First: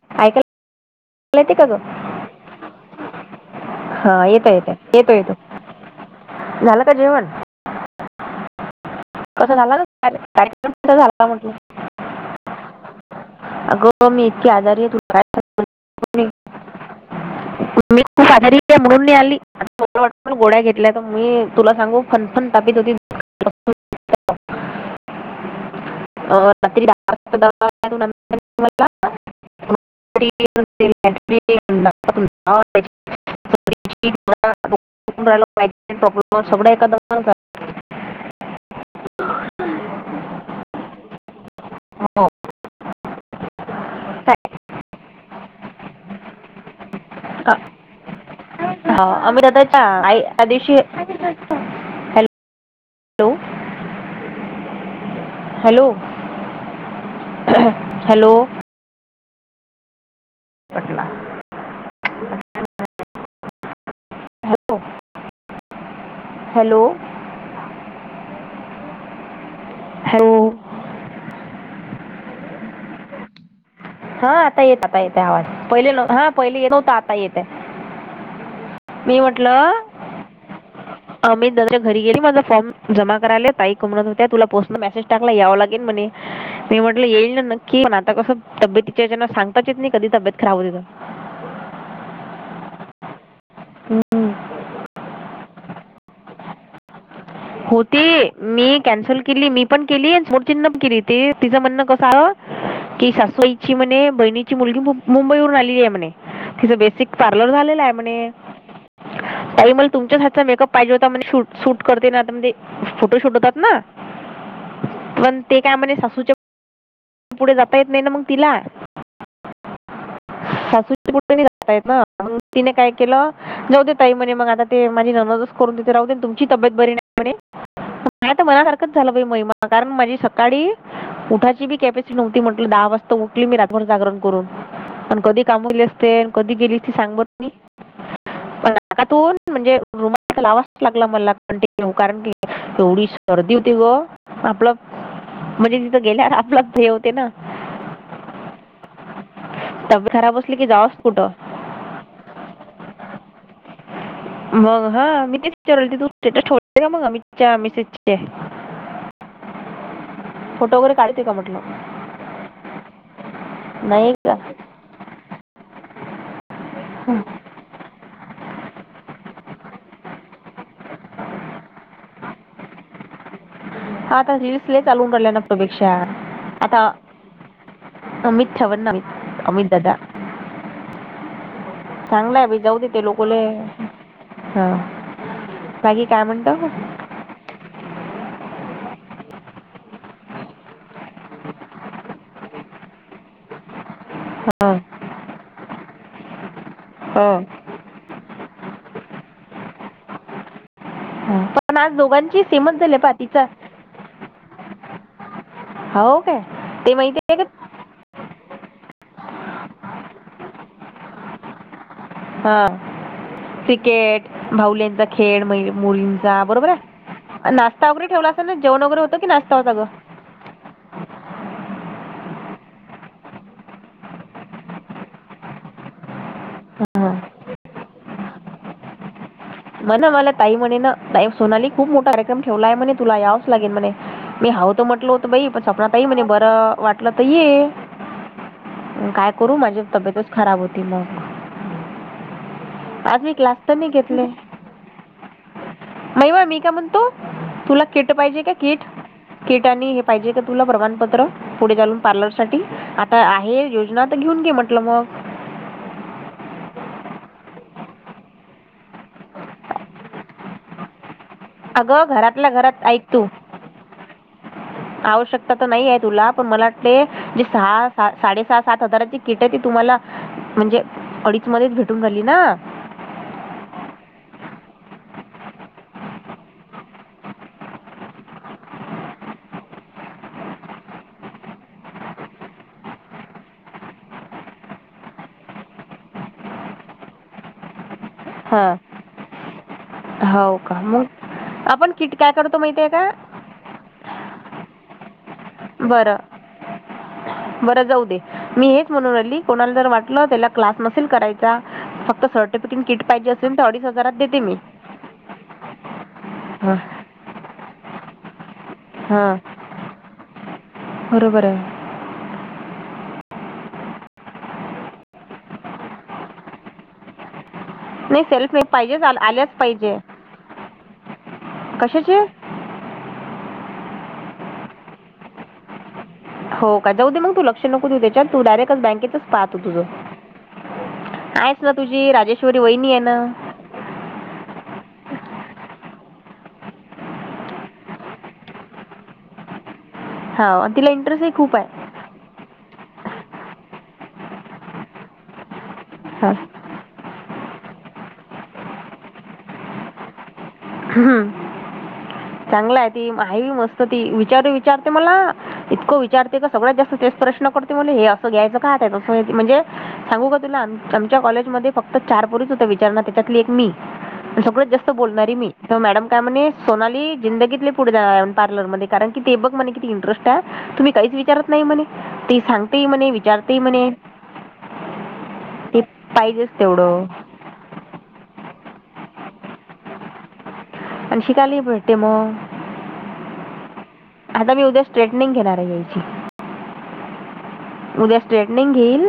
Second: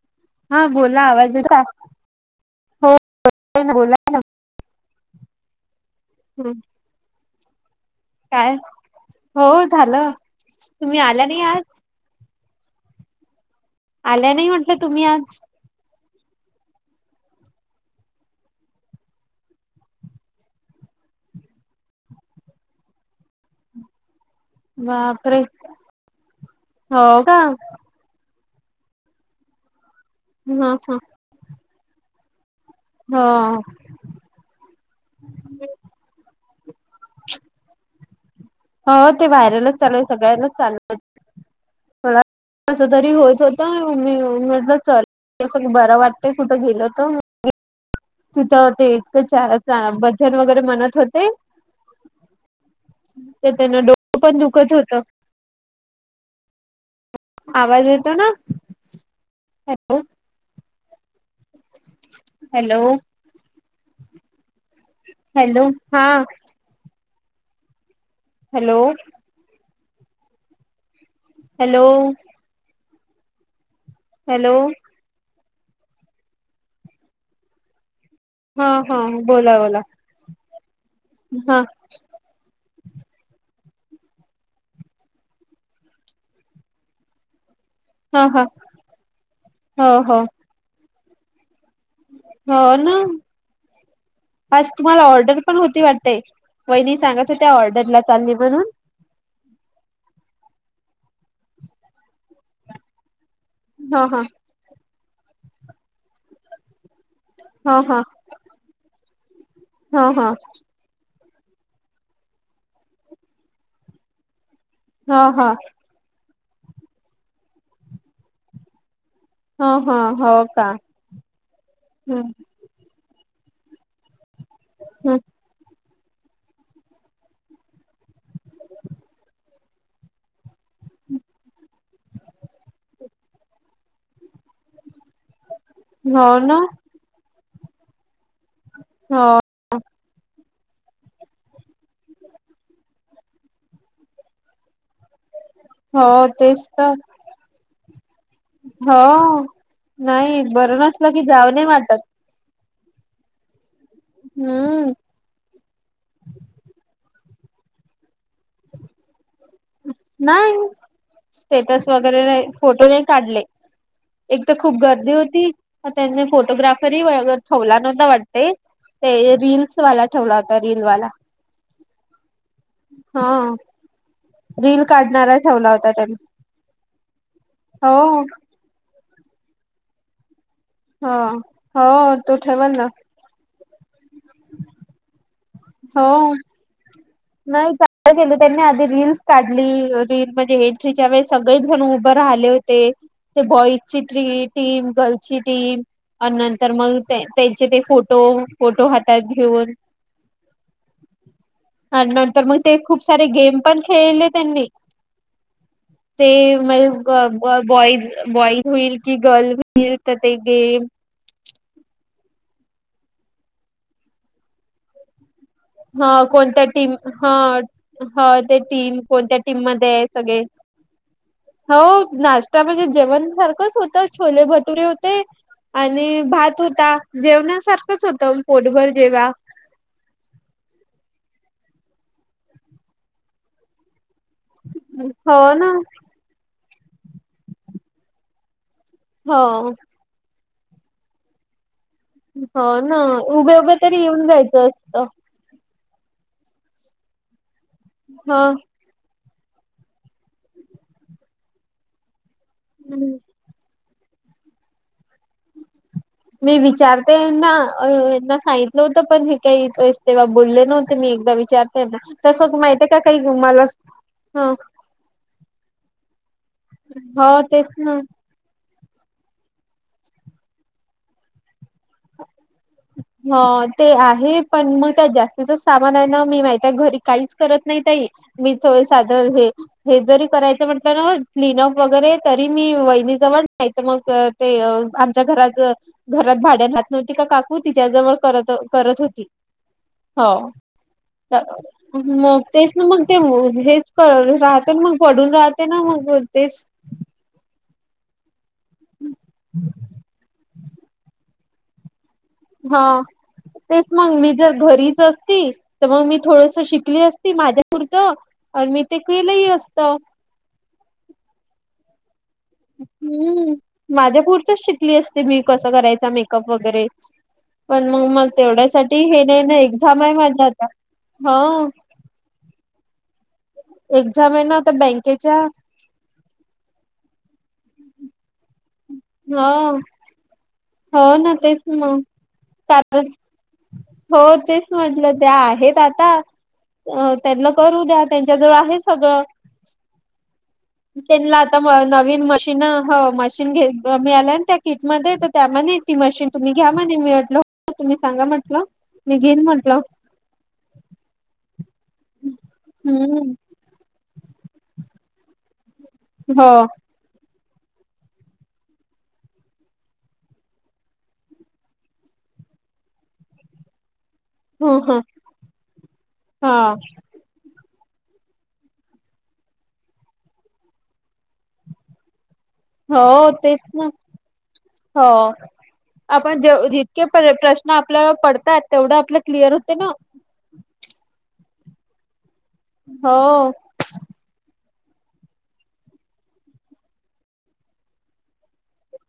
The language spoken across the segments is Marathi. ऐकायला हा बोला आवाज येते येतो का ग हो बोला हा येत येत येतो येतो ना. झालं का जेवण काय हो कस झाला ना झालं कार्यक्रम क तुम्ही आल्या झाला नाही म्हटग आज हो मी आल्या इतकी नाही म्हटलं आजारी आहे तू तुम्ही आज काय ी खू आारी म्हणून मी आली गोड्या घेतल्याय तर मी तुला सांगू फनफन तापीत होती बापरे [inaudible] हो का [inaudible] ह ह [inaudible] हा ॉ् सगळं एखाद [inaudible] हो ते व्हायरलच चालू झालं. हो [unintelligible] कस तरी होत होतं मी म्हटलं चल अस बरं वाटतंय कुठं गेल तर हा [unintelligible] तिथं हो ते इतकं चार आई भजन त्या वगैरे दिवशी म्हणत होते हॅलो तर त्यांना डोकं पण दुखत होतं हॅलो आवाज येतो ना hello hello [unintelligible] Patna hello hello hello हा हॅलो हॅलो हॅलो हॅलो हा हॅलो आता येत आता येते आवाज पहिले हा पहिले येत हो्हता आता येते हा हा बोला बोला आम हा घरी गेली माझा फॉर्म जमा करायले ताईक म्हणत होत्या तुला पोच मेसेज टाकला यावं लागेल म्हणे मी म्हटलं येईल ना नक्की पण आता हा कसं हा तब्येतच्याच्याना सांगताच येत हो नाही कधी हो तब्येत खराब होते हो ना तर आज तुम्हाला ऑर्डर पण होती वाटते वहिणी सांगात हो त्या ऑर्डरला होती चालली म्हणून मी कॅन्सल केली मी पण केली सोडचिन्हण केली ते तिं म्हणण कस की सासूई ची ह म्हणे ह बहिणीची मुलगी मुंबई वून आलेली आहे म्हणे तिच बेसिक पार्लर ह झालेला आहे म्हणे ताई मल ह ह तुमच्याच ह हातचा मेकअप पाहिजे होता म्हणे शूट करते ना फोटो शटत ह पण ते काय म्ह सू पुढे जाता येत नाही ना मग तिला ह ह ह हो का सासू कुठ जातयेत ना हम्म तिने काय केलं ने्ह दे ताई म्हणे मग आता ते माझी हम्म नमदच करून देत राह तुमची तब्येत बरी नाहीणे नाही मणासारखच झालं महिमा कारण माझी सकाळी उठाचीी कप नव्हती म्हट दहा वाजता उठली मी रातभर जागरण करून पण कधी कामली असते हो कधी ना गेली त सांग म हो पातून म्हणजे रुमा लावा लागला मला पण ते कारण की एवढी सर्दी होती ग आपलं म्हणजे तिथं हो गेल्यार आपलाच तेच ध्येय तर होते ना हो तब्येत खराब नाही असली की बरं जावंच नसलं की कुठं जाव नाही वाटत मग हम्म हा मी ते चरलते तू तर छोट का मगा मिच्या मी सचे. नाही फोटो वगैरे काढते का म्हटलं. स्टेटस वगैरे नाही फोटो नाही काढले. नाही का एक तर खूप गर्दी होती त्यांनी फोटोग्राफरी वगैरे ठेवला नव्हता वाटते. ते रीलस वाला ठेवला होता रीलवाला हम्. हा. हा आता रिसला रील चालवून राल्या काढणारा ठेवला नतोपेक्षा होता त्यांनी आता हो चछवण अमित ददा हा, हो. तो ठेवल ना. [unintelligible] ले हा. बाकी हो काय म्हणता मग? नाही. काय केलं त्यांनी आधी रीलस काढली. रील म्हणजे एंट्रीच्या वेळी सगळेजण उभं राहिले हो. ते. ते बॉई री हा. टीम, गर्लची टीम, अन नंतर मग त्या हा. त्यांचे फो तो फोटो हातात घेऊन हा. पण आज आणि दोघांची नंतर मग ते सेमच झाले खूप पा सारे तिचा गेम पण खेळले त्यांनी हो ते काय म ते माहिती आहे का बॉईज बॉई होईल की गर्ल होईल तर ते गेम हा क्रिकेट भाऊल्यांचा खेळ म्ह ह कोणत्या टीम ह वगैरे ह ठेवला असेल ना ते जेवण टीम वगैरे होतं की कोणत्या नाश्ता टीम होता मध्ये आहे गं सगळे. हो नाश्तामध्येणे जेवण सारखंच होतं छोले भटुरे होते. आणि भात होता जेवण्यासारखंच होतं पोटभर जेव. मणा मला ताई म्हणे नाई सोनाली खूप मोठा कार्यक्रम ठेवलाय म्हणे तुला यावच लागेल म्हणे. मी हव तर म्हटल होत हो बाई पण ना स्वपनातही म्हणे बरं वाटलं त ये काय हो करू माझी तब्येतच खराब होती मग हो ना आज मी क्लास उभे तर उभे नाही तरी येऊन जायचं असतं. नाहीय बा मी का म्हणतो तुला किट पाहिजे का हा किट कीट आणि हे पाहिजे का तुला? प्रमाणपत्र. पुढे चालून पार्लरसाठी. आता आहे योज ना आता घेऊन घे म्हटलं मग. मी विचारते यांना. यांना सांगितलं होतं, पण हे काही तेव्हा बोलले नव्ह मी एकदा विचारते यांना. अगं तसं घरातल्या त माहित घरात आहे ऐक काही तू गुमाला [inaudible] आवश्यकता तर नाहीय तुला. पण मला वाटतय, हो जे तेच सहा, ना साडे - सात सात हजाराची किटय ती तुम्हाला, म्हणजे अडीच मध्येच भेटून [unintelligible] ना? ह, ते आहे पण मग, त्या जास्तीच सामान आहे ना मी माहित्याय, घरी काहीच करत नाही ताई. मी च [unintelligible] हे. हे जरी करायचं म्हटलं ना, क्लीन अप वगैरे तरी मी वहिनीजवळ नाही तर मग ते आमच्या घराच, घरात भाड्यानात नव्हती का काकू, तिच्या जवळ करतं हां करत होती. हो. का मग आपण किट काय मग करतो तेच माहिती न आहे मग, का ते हेच [unintelligible] राहते न मग, पडून राहते न, बरं मग तेच. बरं जाऊ दे. मी हेच म्हणून राहिली, कोणाला जर वाटलं त्याला क्लास नसेल कराय चा. फक्त सर्टिफिकिन हा किट पाहिजे अस. तेच मग मी जर घरीच असती, तर मग मी थोडसं हां शिकली असती. माझ्या पुरतं. अन मी ते केलंही असत. [unintelligible] बरोबराय. हम्म. माझ्या पुुरतच शिकली असते मी. कसं करायचा मेकअप वगैरे पण मग, नाही मला सेल्फ मेड तेवढ्यासाठी पाहिजेच हे नाय ना, एक्झामय माझी आता. हा [unintelligible] कशाची? एक्झामय न आता बँकेच्या हो का. जाऊ दे मग तू लक्ष नको देऊ त्याच्यात. तू डायरेक्ट बँकेत पाहा हा तू तुझं. हो आहेस तेच ना मग तुझी, राजेश्वरी वहिनी आहे ना. हो, तेच म्हटलं. त्या आहेत आता अ त्यांना करू द्या. त्यांच्याजवळ आहे सगळं. हो आणि तिला इंटरेस्टही त्यानला खूप आता म आहे नवीन मशी न हो. मशीन घ मिळाल्या त्या किटमध्ये. तर त्या म्हणे ती मशीन हा. तुम्ही घ्या म्हणे मी म्हटलं तुम्ही सांगा म्हटलं मी घेईन म्हटलं. हम्. चांगलाय ती हम्म आहे मस्त ती विचारू विचारते मला. इतकं विचारते हो का, सगळ्यात जास्त तेच प्रश्न करत ते म्हणे हे असं घ्यायचं का? त्या तसं म्हणजे सांगू का तुला. आमच्या कॉलेजमध्ये फक्त चार पोरीच होत्या विचारणा, त्याच्यातली एक मी. सगळत ह जास्त ह बोलणारी मी. त मॅडम काय म्हणे, हा सोनाली जिंदगीत लय पुढे जा पार्लरमध्ये. कारण की, ते बघ मणे किती इंटरेस्टय तुम्ही काहीच विचारत नाही म्हणे ते सांग हो तेच ना हो ते आपण पाहिजेच जितके तेवढं प्रश् ना आपल्या पडतात, तेवढं आपल्या क्लिअर होते ना. अन् शिकालाही भटते मग. हो. आता मी उद्या स्ट्रेटनिंग घेणारय यायची. उद्या स्ट्रेटनिंग घेईल.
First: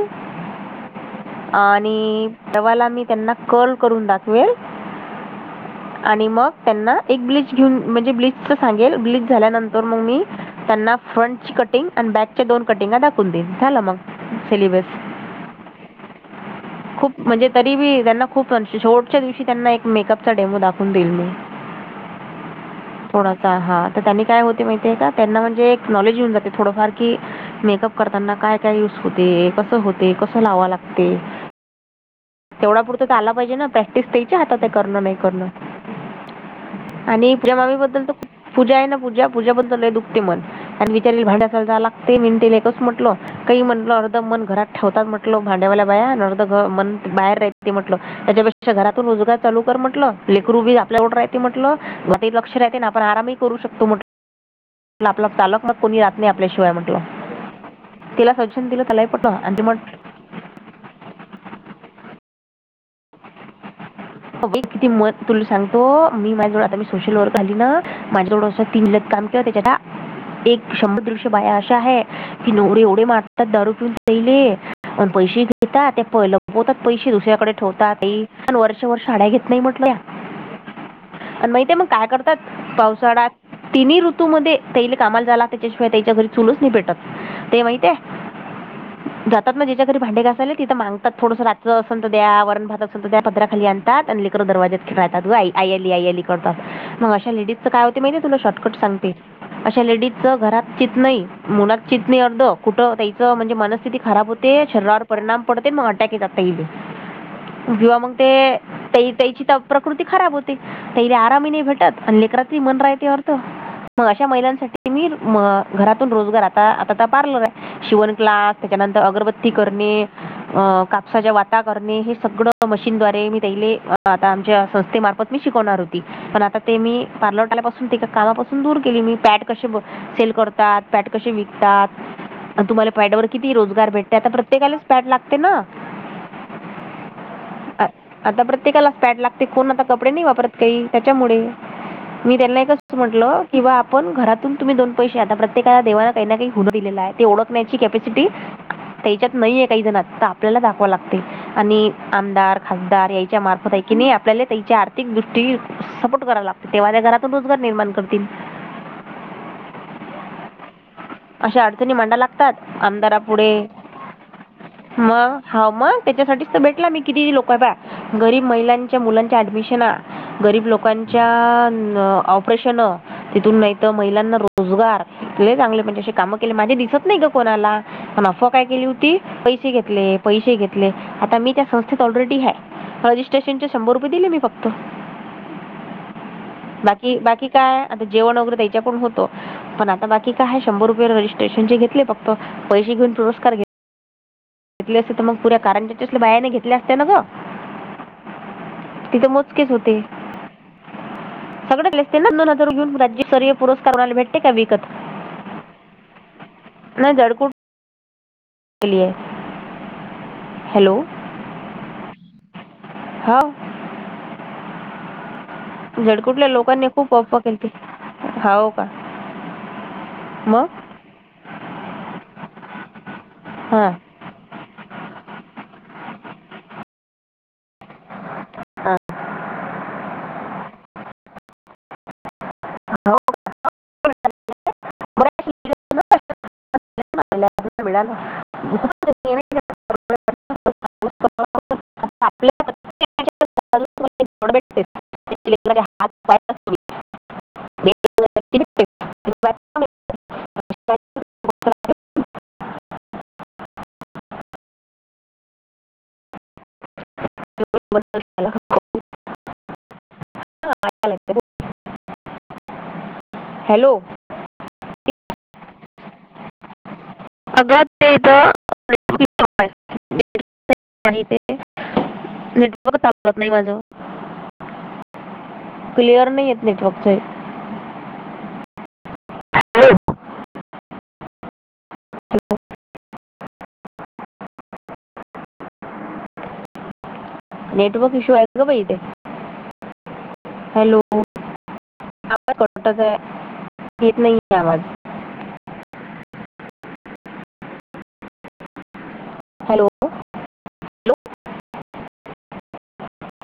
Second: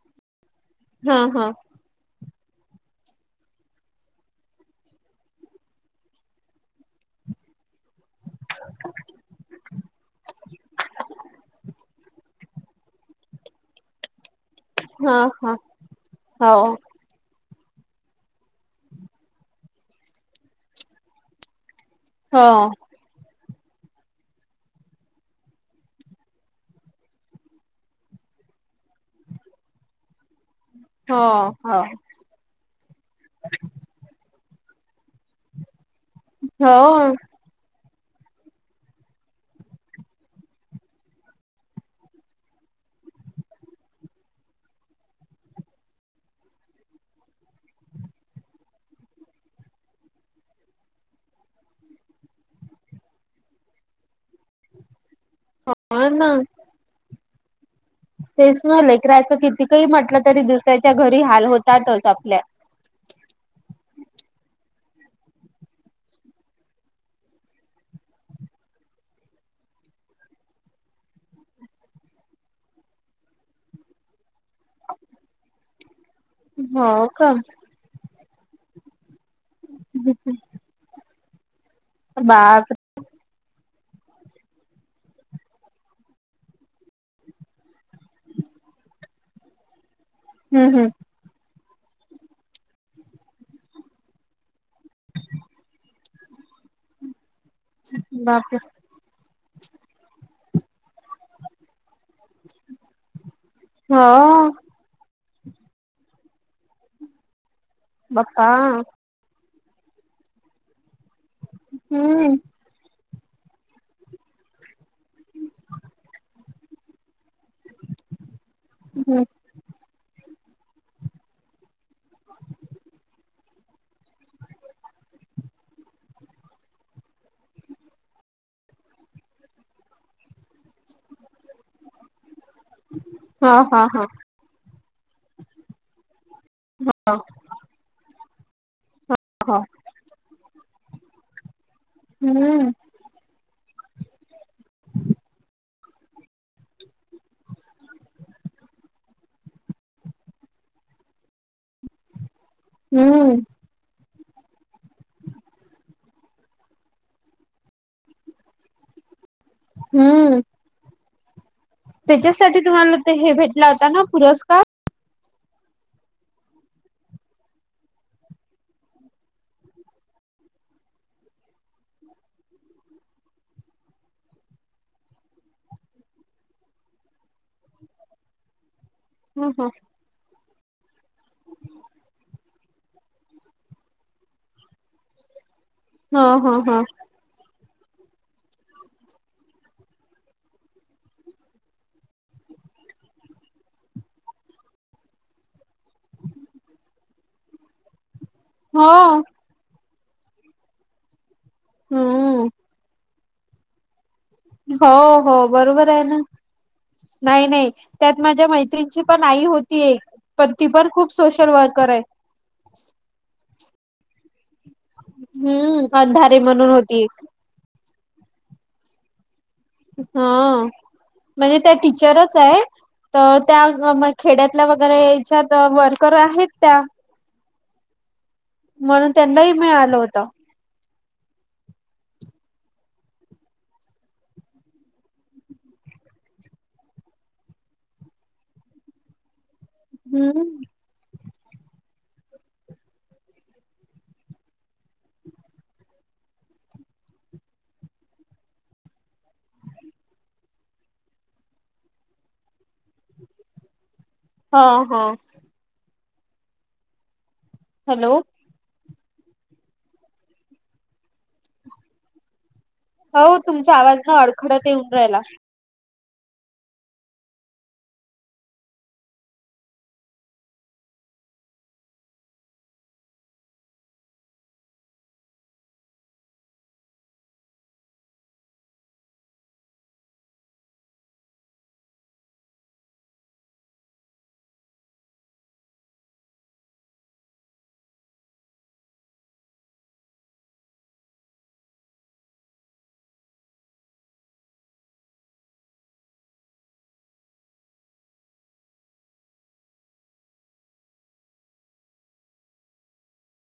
हा, हा. आणि तवाला मी त्यांना कल करून दाखवेल. आणि मग त्यांना एक ब्लीच घेऊन म्हणजे, ब्लीचच सांगेल. ब्लीच झाल्यानंतर मग मी त्यांना फ्रंटची कटिंग आणि बॅकच्या दोन कटिंगा दाखवून देईल. झालं मग, सिलेबस. हा हा हो खूप म्हणजे तरी बी त्यांना खूप. शेवटच्या दिवशी त्यांना एक मेकअप चा डेमो दाखवून देईल मी हा थोडासा हा तर त्यांनी काय होते माहितीये का त्यांना म्हणजे एक नॉलेज घऊन जाते थोडंफार कि मेकअप करताना काय काय यूज होते कसं होते कसं लाव लागते. हो तेवढा पुरतं ते आला पाहिजे ना प्रॅक्टिस त्याच्या हातात करणं नाही करणं हो आणि पण मामी बद्दल तर पूजा आहे ना पूजा पूज्या बद्दल आहे दुखते मन आणि विचारल भांड्यासा जाला ला ते मिंट एकच म्हटल काही म्हटल अर्ध मन घरात ठेवतात म्हटल भांड्यावाल्या बाया अर्ध मन बाहेर राह ते म्हटलं. त्याच्यापेक्षा घरातून रोजगार चालू कर म्हटलं लेकरू बी आपल्यावर राहते म्हटलं गात लक्ष राहते ना आपण आराम करू शकत आपला चालक मग कोणी हो रात नाही ना आपल्याशिवाय म्हटलं तिला तेच सजेशन न दिलं त्यालाही पटलं लेकराचं आणि ते किती काही म्हटलं तरी दुसऱ्याच्या घरी हाल होतातच आपल्या किती मत तुला सांगतो मी माझ्याजवळ आता मी सोशल वर्क आली ना माझ्याजवळं असं तीन जग काम ज्योतेजदा [unintelligible] एक शंभर दीडशे बाया अशा आहे की नवरे एवढे मारतात दारू पिऊन राहिले. पण पैसे घेतात ते प लपवतात हो पैसे का? दुसऱ्याकडे ठेवतात ते पण वरचे वर साडया घेतात. नाही म्हटलं माहिेत मग काय करतात बाप पास सड तिनही ऋतूमध्येध्ये तैला कामाल जायला लागत त्याच्याशिवाय त्याच्या घरी चूलच नाही पेटत. ते माहितय जात ना ज्याच्या घरी भांडे घासायला तिथ हम्म हम्म. मांगतात थोडसं रात असेल तर द्या व भ अस त्या पदरा खाली आणतात आणि लेकरं दरवाजेत खेळात ग आई आली, आई आली. करतात मग अशा लेडीज च काय होते माहितये तुला बापरे. शॉर्टकट सांगते. अशा लेडीजच घरात चित नाही मुला चितणी अर् कुठं त्याच म्हणजे मनस्थिती खराब हो होते शरी परिणाम पडते मार ट्याक काातताईे किंवा मग ते बाप्पा त त्याची तर प्रकृती खराब होती त ते आरामी नाही भेटत हम्म अलेकरात मन राहतेवर त मग अशा महिलांसाठी मी घरातून रोजगार आता आता पार्लर आहे शिवण कलास त्याच्यानंतर हम्म. अगरबत्ती करणे अ कापसाच्या वाता करणे हे सगळं मशीनद््वारे मी तेले आता आमच्या संस्थेमार्फत मी शिकवणार होती पण आता ते मी पार्लर आल्यापासून ते कामापासून दूर केली मी पॅड कसे सेल करतात पॅट कशी विकतात तुम्हाला पॅड ववर किती हा हा रोजगार हा भेटते आता प्रत्येकालाच पॅड लागते ना हो आता प्रत्येकाला पॅड लागते हा कोण आता कपडे नाही वापरत काही त्याच्यामुळे मी त्यांना एक हम्म का म्हटलं किंवा आपण घरातून तुम्ही दोनैसे आता प्रत्येकाला देवाना काही ना काही हो दिले आहे तेओत कपसिटी त्याच्यात नाहीे काही जण तर आपल्याला दाखवा लागते आणि आमदार खासदार याच्या हम्म मार्फत कि नाही आपल्याला त्याची आर्थिक दृष्टी सपोर्ट करावला लागते तेव्हा त्या घरातून रोजगार निर्माण करतील [inaudible] हम्म. अशा अडचणी मांडा लागतात त्याच्यासाठी तुम्हाला ते अंधारा हे पुुढे भेटला होता ना पुरस्कार? मग हा म त्याच्यासाठीच भेट मी किती लोकय बा गरीब महिलांच्या मुलांच्या ऍडमिशन गरीब लोकांच्या ऑपरेशन. तिथून नाहीत महिलांना रोजगार चांगले म्हणजे असे कामं केले माझे दिसत नाही ग कोणाला. पण अफवा काय केली होती ह ह पैसे घेतले पैसे घेतले आता मी त्या संस्थेत ऑलरेडी आहेत. रजिस्ट्रेशन चे शंभर रुपये दिले मी फक्त. हा हा हा. कि बाकी काय आता जेवण वगैरे त्याच्या कडून होत. पण आता बाकी काय शंभर रुपये रजिस्ट्रेशनचे घेतले फक्त पैसे घेन पुरस्कार घेत घेतले असते त म पुऱ्या कारंज्यातल्या बायाने घेतल्या असत ना ग हो म तिथे तेच होते सगळ्यानले हम्म. दोन हजार घेऊन राज्यस्तरीय पुस्कारला भेट हो हो बरोबर आहे ना नाही, नाही, त्यात माझ्या मैत्री केली तिची पण आहे आई होती पण ती पण खूप सोशल वर्कर आहे. हाव. हम्म अंधारे म्हणून होती. हाव का.. हा मग म्हणजे त्या टीचरच आहे तर हां त्या खेड्यातल्या वगैरे याच्यात वर्कर आहेत त्या. म्हणून त्यांनाही मिळालं होत. हॅलो [inaudible] विळाला [unintelligible] [inaudible] हम्म [unintelligible] होत [unintelligible] आपले [unintelligible] नड ब [unintelligible] [unintelligible] हात ह [unintelligible] आणि बायका मिळतात. हा हा. सर्व बदल हॅलो. झाला. हा, आला ते. हो तुमचा हॅलो आवाज न अडखडत येऊन राहिला. अग तेग [unintelligible] ते नेटवर्क सापडत नाही माझ. क्लिअर नाही येत नेटवर्कचा. हॅो [unintelligible] नेटवर्क इश्यू आहेत ग बाई इथे हॅलो. [unintelligible] Hello hello